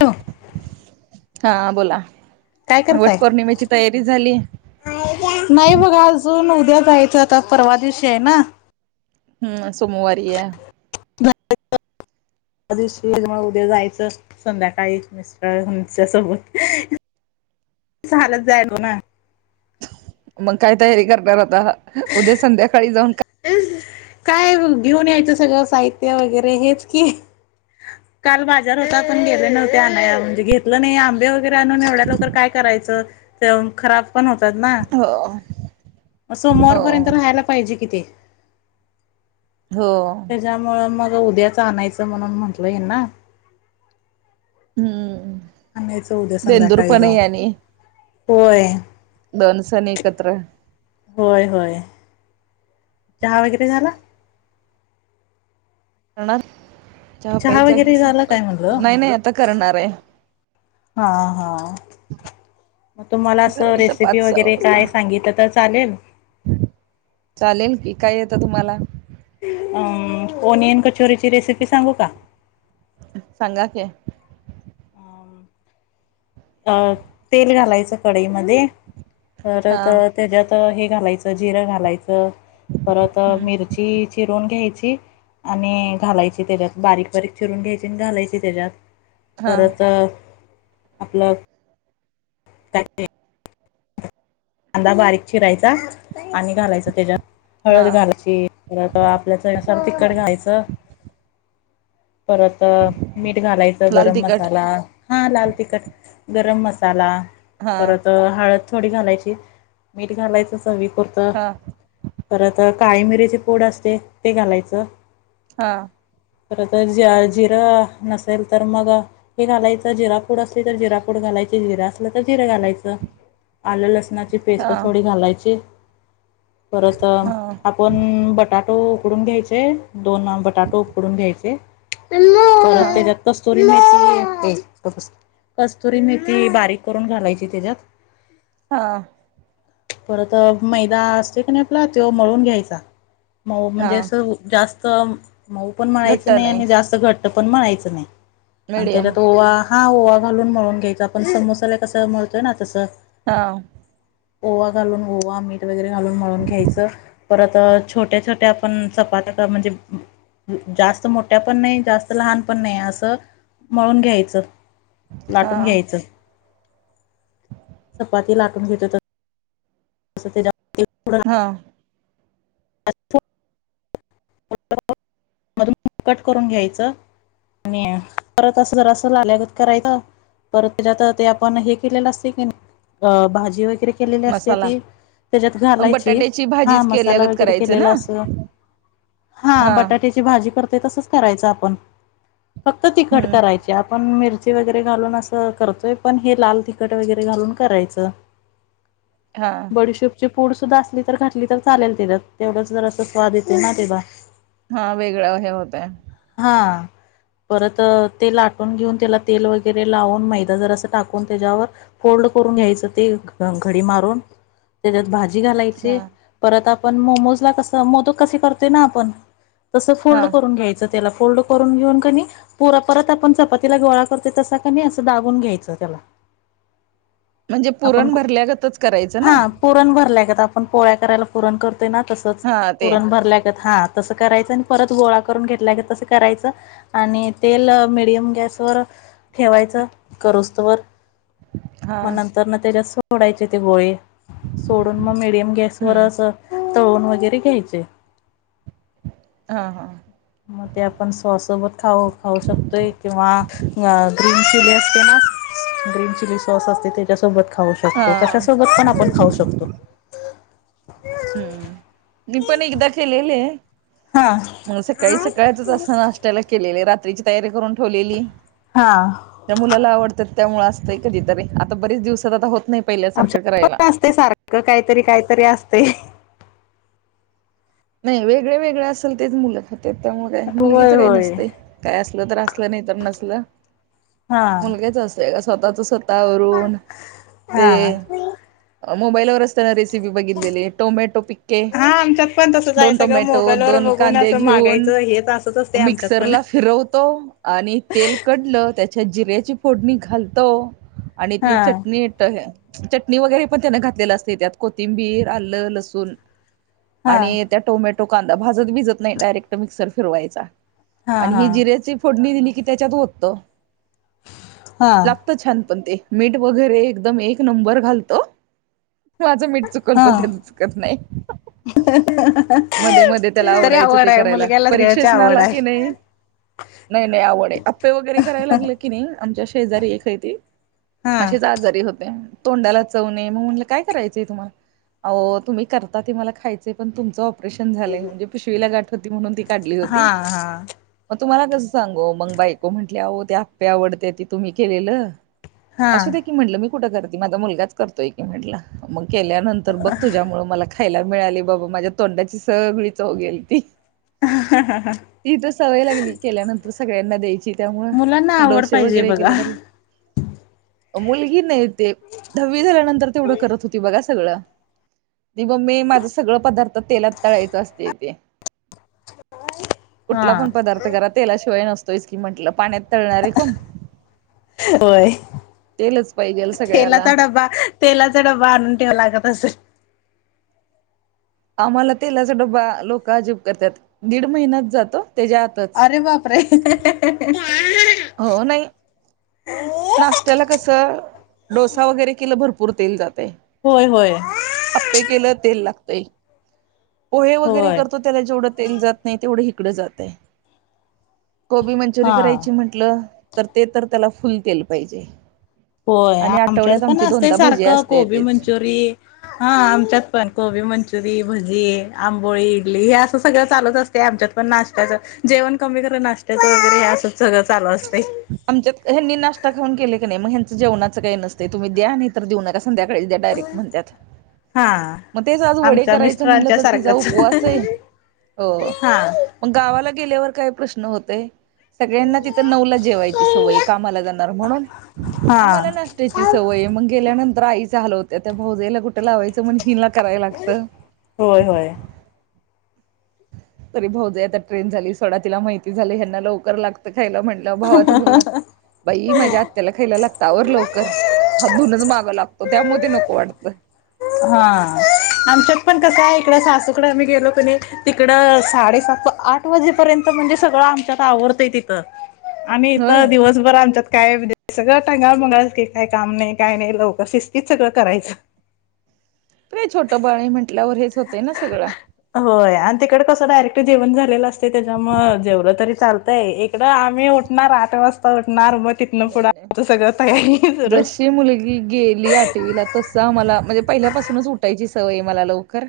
हो हा बोला. काय वट करताय? पौर्णिमेची तयारी झाली नाही बघ अजून क्या जायचं आता परवा दिवशी आहे ना? हम्म सोमवारी हाय. घर [inaudible] उद्या जायचं संध्याकाळी मिस्टरंच्या सोबोत जाय हो [unintelligible] ना मग काय तयारी करणार होता उद्या संध्याकाळी जाऊन? काय घेऊन यायचं सगळं साहित्य वगैरे हेच की काल बाजार होता पण गेले नव्हते आणाया म्हणजे घेतलं नाही आंबे वगैरे आणून एवढ्या लोकर काय कराय खराब पण होतात ना का हो सोमवार हो पर्यंत राहायला पाहिजे की ते हो त्याच्यामुळं मग उद्याच आणायचं म्हणून म्हंटलंय ना हं आम्ही च उद्या संध्याकाळी जाऊ होय. दोनदिवसनी एकत्र होय होय. चहा वगैरे झाला. णार चहा प्यायचा की वगैरे झाला काय संप म्हणलं नाही नाही आता करणार आहे. हा हा. मग तुम्हाला असं करायचं रेसिपी पाच सहा वगैरे काय वाजता सांगित तर चालेल. चालेल की काय येतं तुम्हाला? अ ओनियन कचोरीची रेसिपी सांगू का? सांगा कि अ तेल घालायचं कढईमध्ये हा परत त्याज्यात हे. घालायच जिरं घालायचं परत हम्म मिरची चिरून घ्यायची. आणि घालायची त्याच्यात बारीक बारीक चिरून घ्यायची आणि घालायचची त्याच्यात हा परत आपलं कांदा बारीक चिरायचा आणि घालायचा त्याच्यात हा हळद घालयची पर आपल्याच सार तिखट घायचं परत मीठ घालायचं लाल गरम तिखट मसाला हा लाल तिखट गरम मसाला हा मसाला परत हळद थोडी घालायची मीठ घालायचं चवी पुर्त हा परत काळी मिरीचे पोड असते ते घालायचं हा. खर तर ज जिरं नसेल तर मग हे घालायचं जिरा फूड असली तर जिरा फूड घाला जिरे असलं तर जिरे घालायचं आलं लसणाची पेस्ट हा थोडी घालायची परत हा आपण बटाटो उकडून घ्यायचे दोन बटाटो उकडून घ्यायचे तर हा त्याज्यात कस्तुरी मेथी बारीक करून घालायची त्याच्यात हा. परत मैदा असते का नाही आपला तो मळून घ्यायचा मऊ हा म्हणजे असं जास्त मऊ पण मळायचं नाही आणि जास्त घट्ट पण मळायचं नाही आणि मिडियम त्याच्यात ओवा हा ओवा घालून मळून घ्यायचा आपण समोसाला कसं मिळतोय ना तसं हा. ओवा घालून ओवा मीठ वगैरे घालून मळून घ्यायचं परत छोट्या छोट्या आपण चपातिला म्हणजे जास्त मोठ्या पण नाही जास्त लहान पण नाही असं मळून घ्यायचं हा लाटून घ्यायचं चपाती लाटून घेत तसं तसं तेज्यात हा. [unintelligible] कट करून घ्यायचं आणि परत असं जरा असं लाल्यागत करायचं परत त्याच्यात ते आपण हे केलेलं असते की अ भाजी वगैरे केलेली असतें मसाला ती त्याच्यात मग घालायची बटाट्याची हा भाजीच मसाला केल्यागत वगैरे करायचं केलेला ना असं हा बटाट्याची भाजी करत. तसं करायचं आपण फक्त तिखट हम्म करायची आपण मिरची वगैरे घालून असं करतोय पण हे लाल तिखट वगैरे घालून करायचं हा बडीशेपची फूड सुद्धा असली तर घातली तर चालेल तिला तेवढंच जरा असं स्वाद येते ना तेला हा वेगळं हे होतय हा. परत ते लाटून घेऊन त्याला तेल वगैरे लावून मैदा जर टाकून त्याच्यावर फोल्ड करून घ्यायच घडी मारून तेज्यात भाजी घायची हा परत आपण मोमोज कसं मोदक कसे करतो ना आपण तसं हा त्या फोल्ड करून घेऊन कपत आपण चपातीला गोळा करते तसा किनी असं दाबुन घ्यायचं त्याला म्हणजे हा आपण पुरण भरल्यागतच करायचं ना पुरण भरल्यागत आता आपण पोळ्या करायला पुरण करतोय ना तसंच हा ते पुरण भरल्या हा तसं करायचं परत गोळा घेत करायचं आणि तेल मिडयम गॅसवर ठेवायचं हा मग नंतर न त्याच्यात सोडायचे ते बोळे सोडून मग मडियम हम्म गॅसवरच तळून वगैरे घ्यायचे हा हा. मग ते आपण स्वाससोबत खाऊ खाऊ शकतोय किंवा ग्रीन चिली असतें ना ग्रीन चिली सॉस असतें त्याच्यासोबत खाऊ हा शकतो कशा सोबत पण आपण खाऊ शकतो? हम्म मी पण एकदा केेलेले हा मग सकाळी सकाळच असं नाश्त्याला केलेलं रात्रीची तयारी करून ठेवलेली. हा त्या मुलाला आवडतात त्यामुळ असतंय कधीतरी आता बरीेच दिवसात आता होत नाही. पहिल्यासारखं आमच्या करायला पण असते सारखं काहीतरी काहीतरी असते. नाही वेगळे वेगळे असेल तेच मुल त्यामुल काय मुलगीच होय काही होय नसतं काय अस. असलं नाही तर नसल हा मुलगच अस का स्वतःच. हा मोबाईल वर असना. बघितलेली टोमॅटो पिके. हा आमच्यात पण तसंच आहे दोन सगळं टोमॅटो मोबाईलवर दोन बघून कांदे असं घेऊन मागायचं हे असंच असते आमच्यात पण मिक्सरला फिरवतो आणि आणि तेल कढलं त्याच्यात जिऱ्याची फोडणी घालतो आणि हा ती चटणी चटणी वगैरे पण त्यान घातलेलं असते त्यात कोथिंबीर, आल, लसूण, हा. आणि त्या टोमॅटो कांदा भाजत भिजत नाही डायरेक्ट मिक्सर मध्ये फिरवायचा. हा हा कि त्याच्यात होततो हा लागत छान पण ते. मीठ वगैरे एकदम एक नंबर घालतो. माझं मीठ चुकल हा पण त्यात चुकत नाही. मध्ये मध्ये त्याला तरी आवडायचं आवड ते आहे करायला मुलग्याला सगळ्याची परीक्षेच आवड नाला आहे की नाही. नाही नाही आवड आप्पे वगैरे करायला लागले की नाही. आमच्या शेजारी एक आहेती हा असेच आजारी होते. तोंडाला चवणे मग म्हटलं काय करायचंय तुम्हाला अ तुम्ही करता ते मला खायचे पण तुमच. ऑपरेशन झाले म्हणजे पिशवीला गठ होती म्हणून ती काढली हा होती. हा तुम्हाला कसं सांगो मग बायको म्हटल्या हो ते आप्पे आवडते ते तुम्ही केलेलं. हा असं दे की म्हटलं मी कुठं. केल्यानंतर बघ तुझ्यामुळ मला खायला मिळाले बाबा माझ्या तोंडाची सगळी चौघेल ती. ह ह ह. ती तर सवय लागली केल्यानंतर सगळ्यांना द्यायची त्यामुळं. मुलांना आवड डोसे पाहिजे वगैरे बघा केले तरीे. मुलगी नाही ते दहावी झाल्यानंतर तेवढं करत होती बघा. सगळ म मी माझ सगळ पदार्थ. तेलात तळायचं असते तेे. हा कुठला पण पदार्थ करा तेलाशिवाय नसतोयच की म्हंटलं पाण्यात. तळनार आहे का होय तेलात. तेलाचा डबा तेलाचा डबा आणून ठेव लागत असे. आम्हाला तेलाचा डब्बा लोक अजिब करतात दीड महिन्यात जातो. त्याच्या आतच अरे वापरे. हो नाही. हम [unintelligible] नाश्त्याला कस डोसा वगैरे केलं भरपूर तेल जात. होय होय आपे केलं तेल लागतय. पोहे वगैरे होय करतो त्याला जेवढं तेल जात नाही तेवढं इकडं जात. कोबी मंचुरियन हा करायची म्हंटलं तर ते तर त्याला फुल तेल पाहिजे. होय आणि आमच्यात आठवड्यात पण आमची असते दोनदा भजी सारखं असते कोबी तेच मंचुरीयन हा आमच्यात पण कोबी. मंचरी. भजी आंबोळी इडली हे असं सगळं चालूच असते आमच्यात पण नाश्त्याच जेवण कमी करत नाश्ता. ते तर असं [unintelligible] असते आमच्यात हनी नाश्ता खाऊन केले क नाही मग. जेवणाच काही नसते तुम्ही द्या नाही तर देऊ नका संध्याकाळीच द्या डायरेक्ट म्हणतात. हा मग तेच आज वडे आमच्या करायचं म्हणलं मिस्टरांच्या तर तिचा सारखंच उपवास आहे अ. हा मग गावाला गेल्यावर काय प्रश्न होतय सगळ्यांना ति. तर नऊला जेवायची सवय कामाला जाणार म्हणून हा आम्हाला नाश्त्याची सवय मग गेल्यानंतर. आईच हाल होत्या त्या भाऊजईला कुठे लावायचंण हिनला कराय लागतं‌. होय होय. तरी भाऊज आता ट्रेन झाली सडा तिला माहिती झालं ह्याना लवकर लागत म्हटलं भावाचा मुलगा बाई ्या हत्याला खायला लागत आवर लवकर, हात धुऊन मागं लागतो त्यामध्ये नको वाटत. हा. आमच्यात पण कसं आहे इकड सासूकडे आम्ही गेलो कणी तिकड साडेसात, आठ वाजेपर्यंत म्हणे सगळ आमच्या आवरत तिथ आणि होय दिवसभर आमच्या का हे सगळं टंगळमंगळ की काय काम नाही काय नाही लवकर शिस्तीत सगळं करायचं. आपलं छोटं बाळी म्हटल्यावर हेच होते ना सगळं. होय आणि तिकडे कसं डायरेक्ट जेवण झालेलं असते त्याच्यामुळ जेवलं तरी चाल इकडे आम्ही उठणार आठ वाजता तिथंन पुढं नाही नाही. आमचं सगळं तयार जशी मुलगी गेली आठवीला तस आम्हाला म्हणजे पहिल्यापासूनच उठायची होय मला लवकर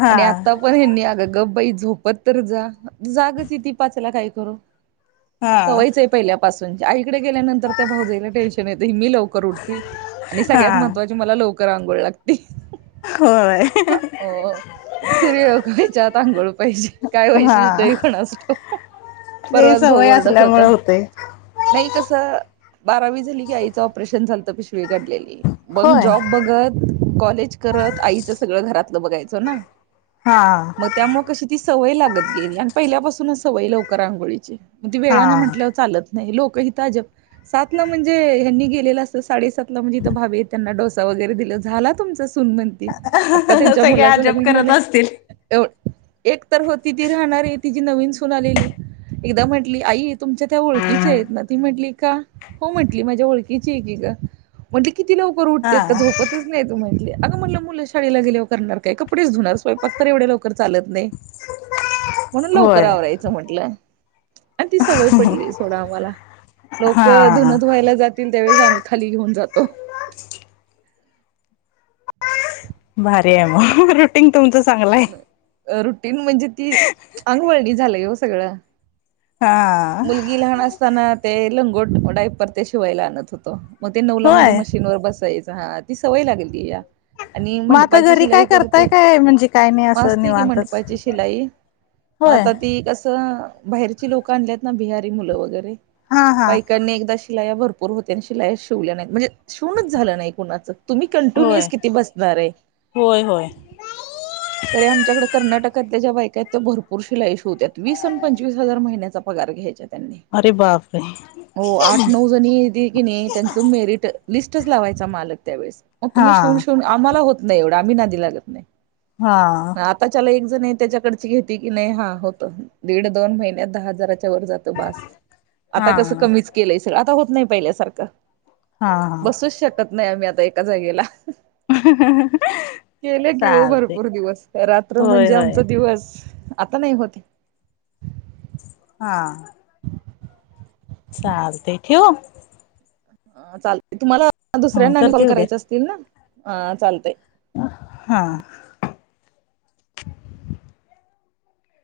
हा आणि आता पण ह्यांनी गप बई झोपत तर जा जागच य ती पाचला काय करू हा सवयचं आहे पहिल्या पासून तिकडेे गेल्यानंतर त्या भाऊजई टेन्शन येत मी लवकर उटति आणि हा सगळ्यात महत्त्वाची करांगोळ लागती. होय. हो सूर्य उगवायच्या आत आंघोळ पाहिजे काय हा वैशिष्ट्य आहे कोणास ठाऊ ते परवाच भाऊ सवय ओरडत होता. असल्यामुळे होते नाही कस बारावी झाली की आईचं ऑपरेशन झालत पिशवी काढलेली मग होय जॉब बघत, कॉलेज करत आईच सगळं घरातलं बघायचं ना. हा मग त्यामुळे कशी ती सवय लागत गेली आणि पहिल्यापासूनच सवय लवकर आंघोळीची. मग त वेळानं हा म्हटलंवर चालत नाही. लो कहीताजप सात ला म्हणजे हयांनी गेलेलं असतं साडेसातला म्हणजे भाभी त्यांना डोसा वगैरे दिला झाला तुमचा सनमनती आता त्यांच्या सगळे मुलाच अजब लग्न करत झालंय. असतील ए एक तर होती ती राहणारी तिची नवीन सून आलेली एकदा म्हंटली आई तुमच्या त्या ओळखीच्या आहेत ना ती म्हंटली का हो म्हंटली माझ्या ओळखीची आहे की ग म्हंटल किती लवकर हा उठतेत का झोपतच नाही तू म्हटले अगं म्हटलं मुलं शाळेला गेले व करणार काय कपडेच धुणार तर एवढ्या स्वयपाक लवकर चालत नाही. [inaudible] म्हणून लवकर होय आवरायचं म्हटलं आणि ती सवय पडली सोडा आम्हाला. लोक हा धुन धुव्हायला जातील त्यावेळेच आम्ही खाली घेऊन जातो. [inaudible] भारी आहे मग रुटींग तुमचं. चांगलं आहे रुटीन म्हणजे ती अंगवळणी झालय हो सगळं. हा मुलगी लहान असताना ते लंगोट डाईपर शिवायला आणत होतो. मग ते नऊला म्हणजे होय मशीन वर बसायचं हा ती सवय लागलीया. आणि मग आता मंडपाची घरी काय शिलाई करताय करती काय म्हणजे काय नाही असं आस्ती की निवांतच मंडपाची शिलाई. मग होय आता ती कस बाहेरची लोक आण बिहारी मुलं वगैरे हा हा बायकांनी एकदा शिलाया भरपूर होत आणि शिलाया शिवल्या नाहीत म्हणजे शिवनच झालं नाही कुणाच तुम्ही होय कंटिन्युअस किती बसणार आहे. होय होय अरे आमच्याकडे कर्नाटक ज्या बायका आहेत त्या भरपूर शिलाईश होत वीस आणि पंचवीस हजार महिन्याचा पगार घ्यायच्यात. अरे बापरे! हो आठ, नऊ जणी की नाही त्यांच मेरिट लिस्टच लावायचा मालक त्यावेळेस मग हा तुम् श आम्हाला होत नाही एवढं आम्ही नादी लागत नाही. हा आताच्याला ए ते नाही त्याच्याकडची घेती की नाही. हा होतं दीड दोन महिन्यात दहा हजाराचा जात बास आता कसं हा हा कमीच केलं सर आता होत नाही पहिल्यासारखं हा बसूच शकत नाही आम्ही आता एका जागेला. केले की हो चालत भरपूर दिवस रात्र म्हणजे आमचा दिवस. आता नाही होत. हा. चालतंय ठेऊ? ह चालते तुम्हाला दुसऱ्यांना आणि कॉल करते उद्या करायचं असतील ना? चालतय. हा.